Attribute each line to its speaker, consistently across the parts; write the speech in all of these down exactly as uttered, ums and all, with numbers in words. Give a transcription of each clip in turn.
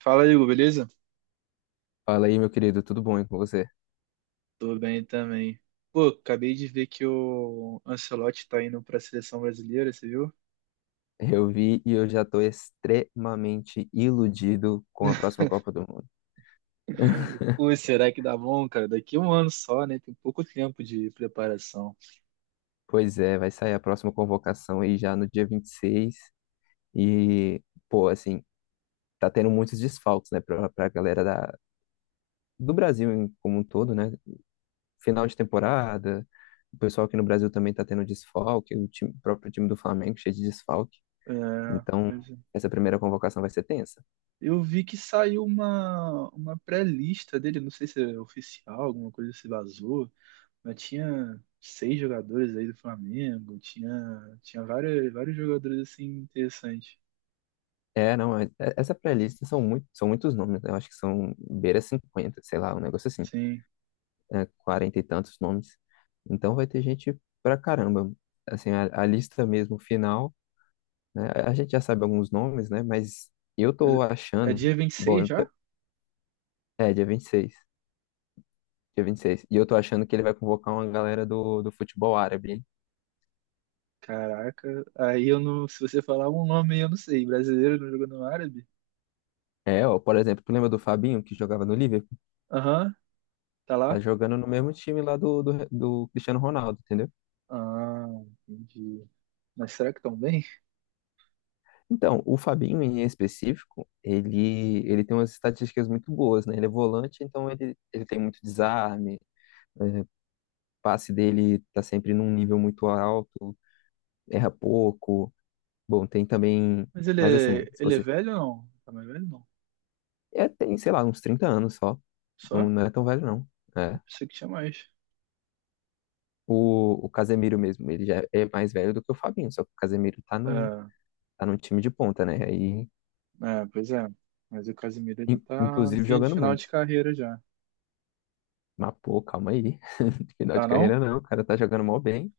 Speaker 1: Fala, Igor, beleza?
Speaker 2: Fala aí, meu querido, tudo bom aí com você?
Speaker 1: Tô bem também. Pô, acabei de ver que o Ancelotti tá indo pra seleção brasileira, você viu?
Speaker 2: Eu vi e eu já tô extremamente iludido com a próxima Copa do Mundo.
Speaker 1: Ui, será que dá bom, cara? Daqui a um ano só, né? Tem pouco tempo de preparação.
Speaker 2: Pois é, vai sair a próxima convocação aí já no dia vinte e seis e, seis e, pô, assim, tá tendo muitos desfalques, né, pra, pra galera da, do Brasil em- como um todo, né? Final de temporada, o pessoal aqui no Brasil também tá tendo desfalque, o time- o próprio time do Flamengo cheio de desfalque.
Speaker 1: É,
Speaker 2: Então,
Speaker 1: pois é.
Speaker 2: essa primeira convocação vai ser tensa.
Speaker 1: Eu vi que saiu uma, uma pré-lista dele, não sei se é oficial, alguma coisa se vazou, mas tinha seis jogadores aí do Flamengo, tinha, tinha vários, vários jogadores assim interessantes.
Speaker 2: É, não, é- é- Essa pré-lista são, muito, são muitos nomes, né? Eu acho que são beira cinquenta, sei lá, um negócio assim,
Speaker 1: Sim.
Speaker 2: né? quarenta e tantos nomes. Então vai ter gente pra caramba. Assim, a, a lista mesmo final, né? A gente já sabe alguns nomes, né? Mas eu
Speaker 1: Mas
Speaker 2: tô
Speaker 1: é
Speaker 2: achando,
Speaker 1: dia vinte e
Speaker 2: bom,
Speaker 1: seis
Speaker 2: eu
Speaker 1: já?
Speaker 2: tô- é dia vinte e seis. Dia vinte e seis e eu tô achando que ele vai convocar uma galera do, do futebol árabe, hein?
Speaker 1: Caraca, aí eu não. Se você falar um nome, eu não sei. Brasileiro não jogando árabe?
Speaker 2: É, ó, por exemplo, tu lembra do Fabinho, que jogava no Liverpool?
Speaker 1: Aham, tá lá?
Speaker 2: Tá jogando no mesmo time lá do, do, do Cristiano Ronaldo, entendeu?
Speaker 1: Ah, entendi. Mas será que estão bem?
Speaker 2: Então, o Fabinho, em específico, ele, ele tem umas estatísticas muito boas, né? Ele é volante, então ele, ele tem muito desarme, é, o passe dele tá sempre num nível muito alto, erra pouco. Bom, tem também...
Speaker 1: Mas ele
Speaker 2: Mas
Speaker 1: é,
Speaker 2: assim, se
Speaker 1: ele é
Speaker 2: você...
Speaker 1: velho ou não? Tá mais velho não?
Speaker 2: É, tem, sei lá, uns trinta anos só.
Speaker 1: Só?
Speaker 2: Não, não é tão velho, não. É.
Speaker 1: Pensei que tinha mais.
Speaker 2: O, o Casemiro mesmo, ele já é mais velho do que o Fabinho, só que o Casemiro tá no,
Speaker 1: Ah,
Speaker 2: tá no time de ponta, né? Aí,
Speaker 1: é, pois é. Mas o Casemiro ele
Speaker 2: in-
Speaker 1: tá no
Speaker 2: inclusive
Speaker 1: fim- no
Speaker 2: jogando
Speaker 1: final
Speaker 2: muito.
Speaker 1: de carreira já.
Speaker 2: Mas, pô, calma aí. Final
Speaker 1: Tá
Speaker 2: de
Speaker 1: não?
Speaker 2: carreira não, o cara tá jogando mal bem.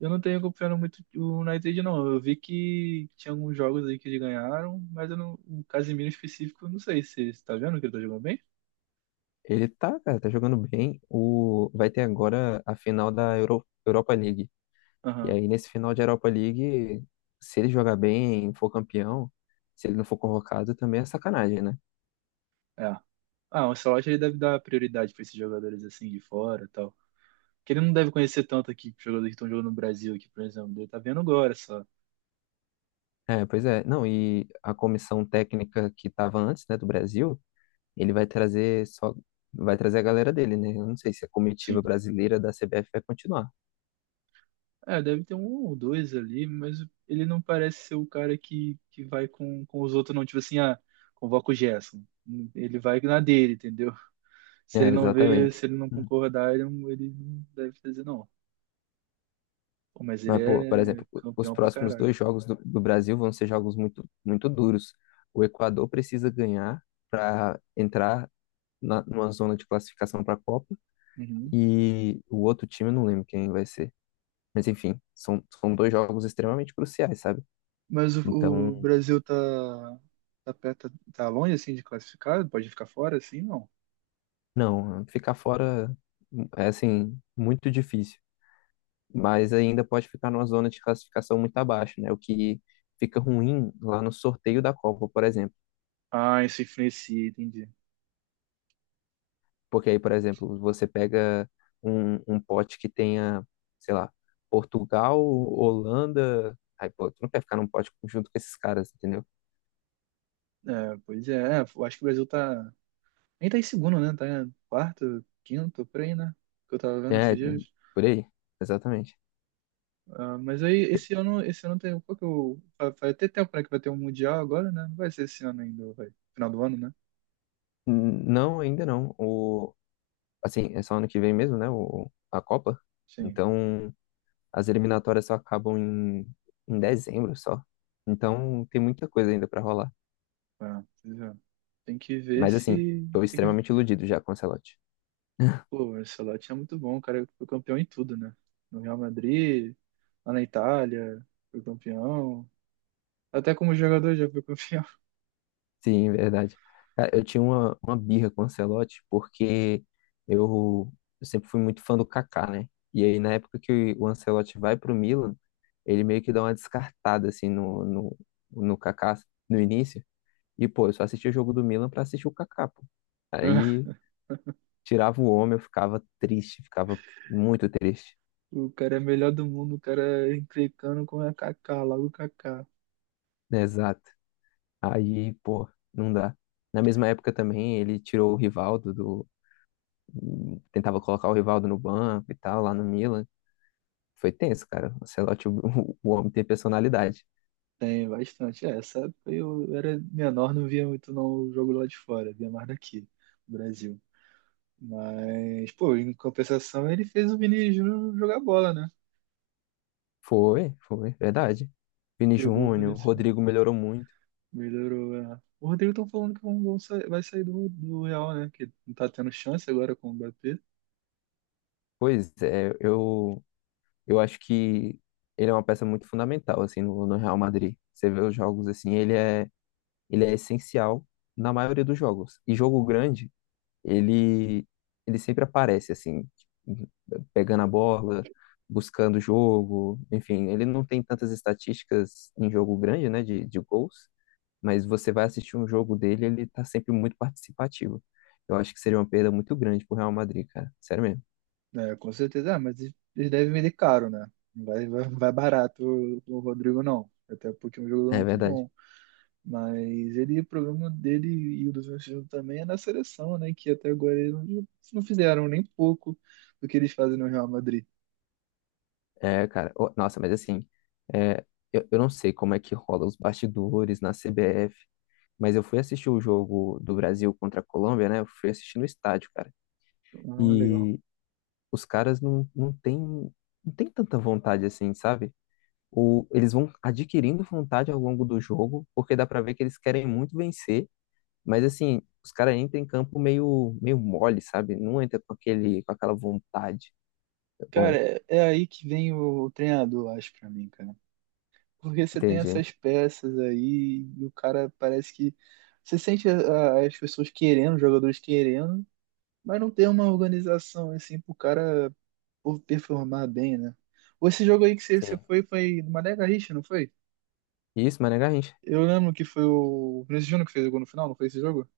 Speaker 1: Eu não tenho acompanhado muito o United não. Eu vi que tinha alguns jogos aí que eles ganharam, mas eu não, o Casemiro em específico, eu não sei se você tá vendo que ele tá jogando bem?
Speaker 2: Ele tá, cara, tá jogando bem. O, vai ter agora a final da Euro, Europa League. E
Speaker 1: Aham.
Speaker 2: aí, nesse final de Europa League, se ele jogar bem, for campeão, se ele não for convocado, também é sacanagem, né?
Speaker 1: É. Ah, o Ancelotti ele deve dar prioridade para esses jogadores assim de fora e tal. Porque ele não deve conhecer tanto aqui, jogadores que estão jogando no Brasil aqui, por exemplo. Ele tá vendo agora só.
Speaker 2: É, pois é. Não, e a comissão técnica que estava antes, né, do Brasil. Ele vai trazer só vai trazer a galera dele, né? Eu não sei se a
Speaker 1: Sim.
Speaker 2: comitiva brasileira da C B F vai continuar.
Speaker 1: É, deve ter um ou dois ali, mas ele não parece ser o cara que, que vai com, com os outros, não. Tipo assim, ah, convoca o Gerson. Ele vai na dele, entendeu? Se
Speaker 2: É,
Speaker 1: ele não vê,
Speaker 2: exatamente.
Speaker 1: se ele não
Speaker 2: Hum.
Speaker 1: concordar, ele não, ele não deve fazer, não. Pô, mas
Speaker 2: Mas,
Speaker 1: ele
Speaker 2: pô, por
Speaker 1: é
Speaker 2: exemplo, o- os
Speaker 1: campeão pra
Speaker 2: próximos
Speaker 1: caraca.
Speaker 2: dois jogos do, do Brasil vão ser jogos muito, muito duros. O Equador precisa ganhar para entrar na, numa zona de classificação para a Copa
Speaker 1: Uhum.
Speaker 2: e o outro time, eu não lembro quem vai ser. Mas, enfim, são, são dois jogos extremamente cruciais, sabe?
Speaker 1: Mas o, o
Speaker 2: Então,
Speaker 1: Brasil tá, tá perto, tá longe assim de classificar? Pode ficar fora assim, não?
Speaker 2: não, ficar fora é, assim, muito difícil. Mas ainda pode ficar numa zona de classificação muito abaixo, né? O que fica ruim lá no sorteio da Copa, por exemplo.
Speaker 1: Ah, isso influencia, entendi.
Speaker 2: Porque aí, por exemplo, você pega um, um pote que tenha, sei lá, Portugal, Holanda. Aí, pô, tu não quer ficar num pote junto com esses caras, entendeu?
Speaker 1: É, pois é, é, eu acho que o Brasil tá. Nem tá em segundo, né? Tá em quarto, quinto, por aí, né? Que eu tava vendo esses
Speaker 2: É,
Speaker 1: dias.
Speaker 2: por aí, exatamente.
Speaker 1: Ah, mas aí esse ano, esse ano tem. Qual que eu, vai vai ter tempo, né? Que vai ter um Mundial agora, né? Não vai ser esse ano ainda, vai. Final do ano, né?
Speaker 2: N- Não, ainda não. O, assim, é só ano que vem mesmo, né? O, a Copa.
Speaker 1: Sim.
Speaker 2: Então, as eliminatórias só acabam em, em dezembro só. Então tem muita coisa ainda pra rolar.
Speaker 1: Ah, pois é. Tem que ver
Speaker 2: Mas assim,
Speaker 1: se.
Speaker 2: tô
Speaker 1: Tem que
Speaker 2: extremamente iludido já com o Ancelotti.
Speaker 1: pô, o Ancelotti é muito bom, o cara foi campeão em tudo, né? No Real Madrid, lá na Itália, foi campeão. Até como jogador já foi campeão.
Speaker 2: Sim, verdade. Cara, eu tinha uma, uma birra com o Ancelotti porque eu, eu sempre fui muito fã do Kaká, né? E aí na época que o Ancelotti vai pro Milan, ele meio que dá uma descartada assim no, no, no Kaká no início. E pô, eu só assistia o jogo do Milan pra assistir o Kaká, pô. Aí tirava o homem, eu ficava triste, ficava muito triste.
Speaker 1: O cara é melhor do mundo, o cara é encrencando com a Kaká, logo Kaká.
Speaker 2: Exato. Aí, pô, não dá. Na mesma época também, ele tirou o Rivaldo do. Tentava colocar o Rivaldo no banco e tal, lá no Milan. Foi tenso, cara. O Ancelotti, o, o homem tem personalidade.
Speaker 1: Tem bastante. É, essa época eu era menor, não via muito não o jogo lá de fora, via mais daqui, no Brasil. Mas, pô, em compensação ele fez o Vini Júnior jogar bola, né?
Speaker 2: Foi, foi, verdade. Vini
Speaker 1: Pegou o Vini,
Speaker 2: Júnior, Rodrigo melhorou muito.
Speaker 1: melhorou, é. O Rodrigo estão falando que vão, vão sair- vai sair do, do Real, né? Que não tá tendo chance agora com o Mbappé.
Speaker 2: Pois é, eu, eu acho que ele é uma peça muito fundamental, assim, no, no Real Madrid. Você vê os jogos, assim, ele é, ele é essencial na maioria dos jogos. E jogo grande. ele Ele sempre aparece assim, tipo, pegando a bola, buscando o jogo, enfim, ele não tem tantas estatísticas em jogo grande, né, de, de gols, mas você vai assistir um jogo dele, ele tá sempre muito participativo. Eu acho que seria uma perda muito grande pro Real Madrid, cara, sério mesmo.
Speaker 1: É, com certeza. Ah, mas eles eles devem vender caro, né? Não, Vai, vai, vai barato o o Rodrigo, não. Até porque é um jogador
Speaker 2: É
Speaker 1: muito
Speaker 2: verdade.
Speaker 1: bom. Mas ele, o problema dele e o do Vinícius também é na seleção, né? Que até agora eles não, não fizeram nem pouco do que eles fazem no Real Madrid.
Speaker 2: É, cara, ô, nossa, mas assim, é, eu, eu não sei como é que rola os bastidores na C B F, mas eu fui assistir o jogo do Brasil contra a Colômbia, né? Eu fui assistir no estádio, cara.
Speaker 1: Ah, legal.
Speaker 2: E os caras não, não têm não tem tanta vontade assim, sabe? O, eles vão adquirindo vontade ao longo do jogo, porque dá pra ver que eles querem muito vencer, mas assim, os caras entram em campo meio, meio mole, sabe? Não entra com aquele, com aquela vontade. Tá
Speaker 1: Cara,
Speaker 2: bom,
Speaker 1: é, é aí que vem o, o treinador, acho, pra mim, cara. Porque você tem
Speaker 2: entendi.
Speaker 1: essas peças aí, e o cara parece que. Você sente a- as pessoas querendo, os jogadores querendo, mas não tem uma organização assim pro cara por performar bem, né? Ou esse jogo aí que você, você
Speaker 2: Sim.
Speaker 1: foi, foi do Mané Garrincha, não foi?
Speaker 2: Isso, mas a gente.
Speaker 1: Eu lembro que foi o Vinícius Júnior que fez o gol no final, não foi esse jogo?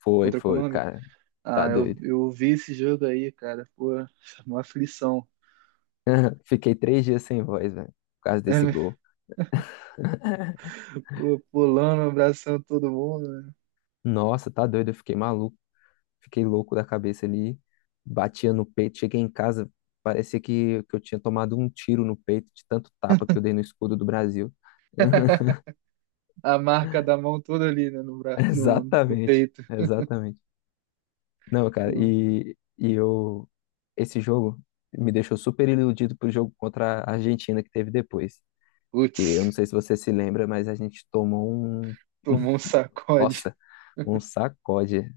Speaker 2: Foi,
Speaker 1: Contra a
Speaker 2: foi,
Speaker 1: Colômbia?
Speaker 2: cara. Tá
Speaker 1: Ah, eu,
Speaker 2: doido.
Speaker 1: eu vi esse jogo aí, cara. Pô, uma aflição.
Speaker 2: Fiquei três dias sem voz, velho, por causa desse gol.
Speaker 1: Pô, pulando, abraçando todo mundo, né?
Speaker 2: Nossa, tá doido, eu fiquei maluco. Fiquei louco da cabeça ali, batia no peito. Cheguei em casa, parecia que, que eu tinha tomado um tiro no peito de tanto tapa que eu dei no escudo do Brasil.
Speaker 1: A marca da mão toda ali, né, no, bra... no, no
Speaker 2: Exatamente,
Speaker 1: peito.
Speaker 2: exatamente. Não, cara,
Speaker 1: O-
Speaker 2: e, e eu. Esse jogo me deixou super iludido pro jogo contra a Argentina que teve depois. Que eu não
Speaker 1: Putz,
Speaker 2: sei se você se lembra, mas a gente tomou um.
Speaker 1: tomou um sacode.
Speaker 2: Nossa, um sacode.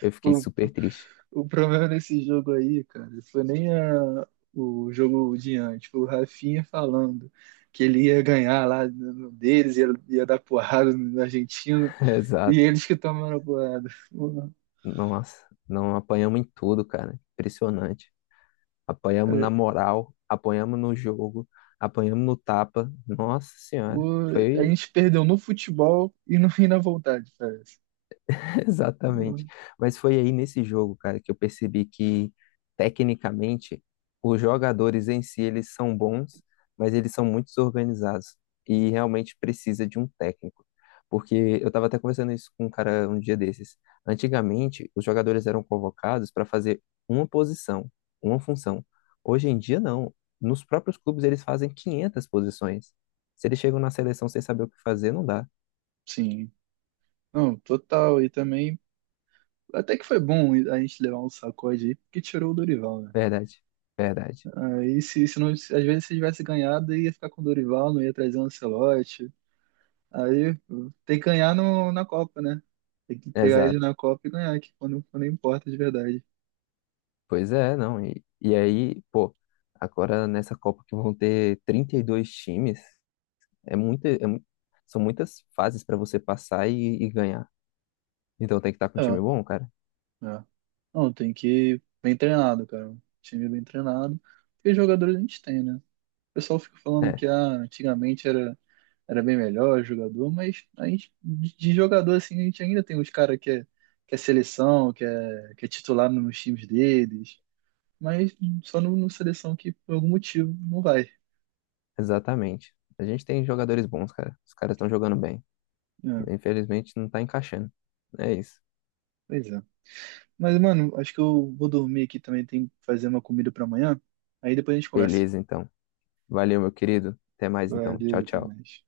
Speaker 2: Eu fiquei
Speaker 1: O,
Speaker 2: super triste.
Speaker 1: o problema desse jogo aí, cara, foi nem a- o jogo de antes, foi o Rafinha falando que ele ia ganhar lá no no deles, ia, ia dar porrada na Argentina, e
Speaker 2: Exato.
Speaker 1: eles que tomaram a porrada. Porra,
Speaker 2: Nossa, não apanhamos em tudo, cara. Impressionante. Apanhamos na
Speaker 1: é,
Speaker 2: moral, apanhamos no jogo, apanhamos no tapa. Nossa Senhora,
Speaker 1: o- a
Speaker 2: foi
Speaker 1: gente perdeu no futebol e, no, e na vontade, parece. Porra,
Speaker 2: exatamente. Mas foi aí nesse jogo, cara, que eu percebi que, tecnicamente, os jogadores em si, eles são bons, mas eles são muito desorganizados e realmente precisa de um técnico. Porque eu estava até conversando isso com um cara um dia desses. Antigamente, os jogadores eram convocados para fazer uma posição, uma função. Hoje em dia, não. Nos próprios clubes, eles fazem quinhentas posições. Se eles chegam na seleção sem saber o que fazer, não dá.
Speaker 1: sim, não, total. E também, até que foi bom a gente levar um sacode aí, porque tirou o Dorival, né?
Speaker 2: Verdade, verdade.
Speaker 1: Aí, se, se não, às vezes se tivesse ganhado, ia ficar com o Dorival, não ia trazer o Ancelotti. Aí tem que ganhar no, na Copa, né? Tem que pegar ele
Speaker 2: Exato.
Speaker 1: na Copa e ganhar, que quando, quando importa de verdade.
Speaker 2: Pois é, não. E, e aí, pô, agora nessa Copa que vão ter trinta e dois times, é muita, é mu- são muitas fases para você passar e, e ganhar. Então tem que estar com um
Speaker 1: É,
Speaker 2: time bom, cara.
Speaker 1: é. Não, tem que ir bem treinado, cara. Um time bem treinado. Porque jogadores a gente tem, né? O pessoal fica falando
Speaker 2: É,
Speaker 1: que ah, antigamente era, era bem melhor jogador, mas a gente, de de jogador, assim, a gente ainda tem uns caras que é, que é seleção, que é, que é titular nos times deles. Mas só no, no seleção que por algum motivo não vai.
Speaker 2: exatamente. A gente tem jogadores bons, cara. Os caras estão jogando bem.
Speaker 1: É,
Speaker 2: Infelizmente não tá encaixando. É isso.
Speaker 1: pois é. Mas, mano, acho que eu vou dormir aqui também. Tem que fazer uma comida pra amanhã. Aí depois a gente conversa.
Speaker 2: Beleza, então. Valeu, meu querido. Até mais, então.
Speaker 1: Valeu,
Speaker 2: Tchau,
Speaker 1: até
Speaker 2: tchau.
Speaker 1: mais.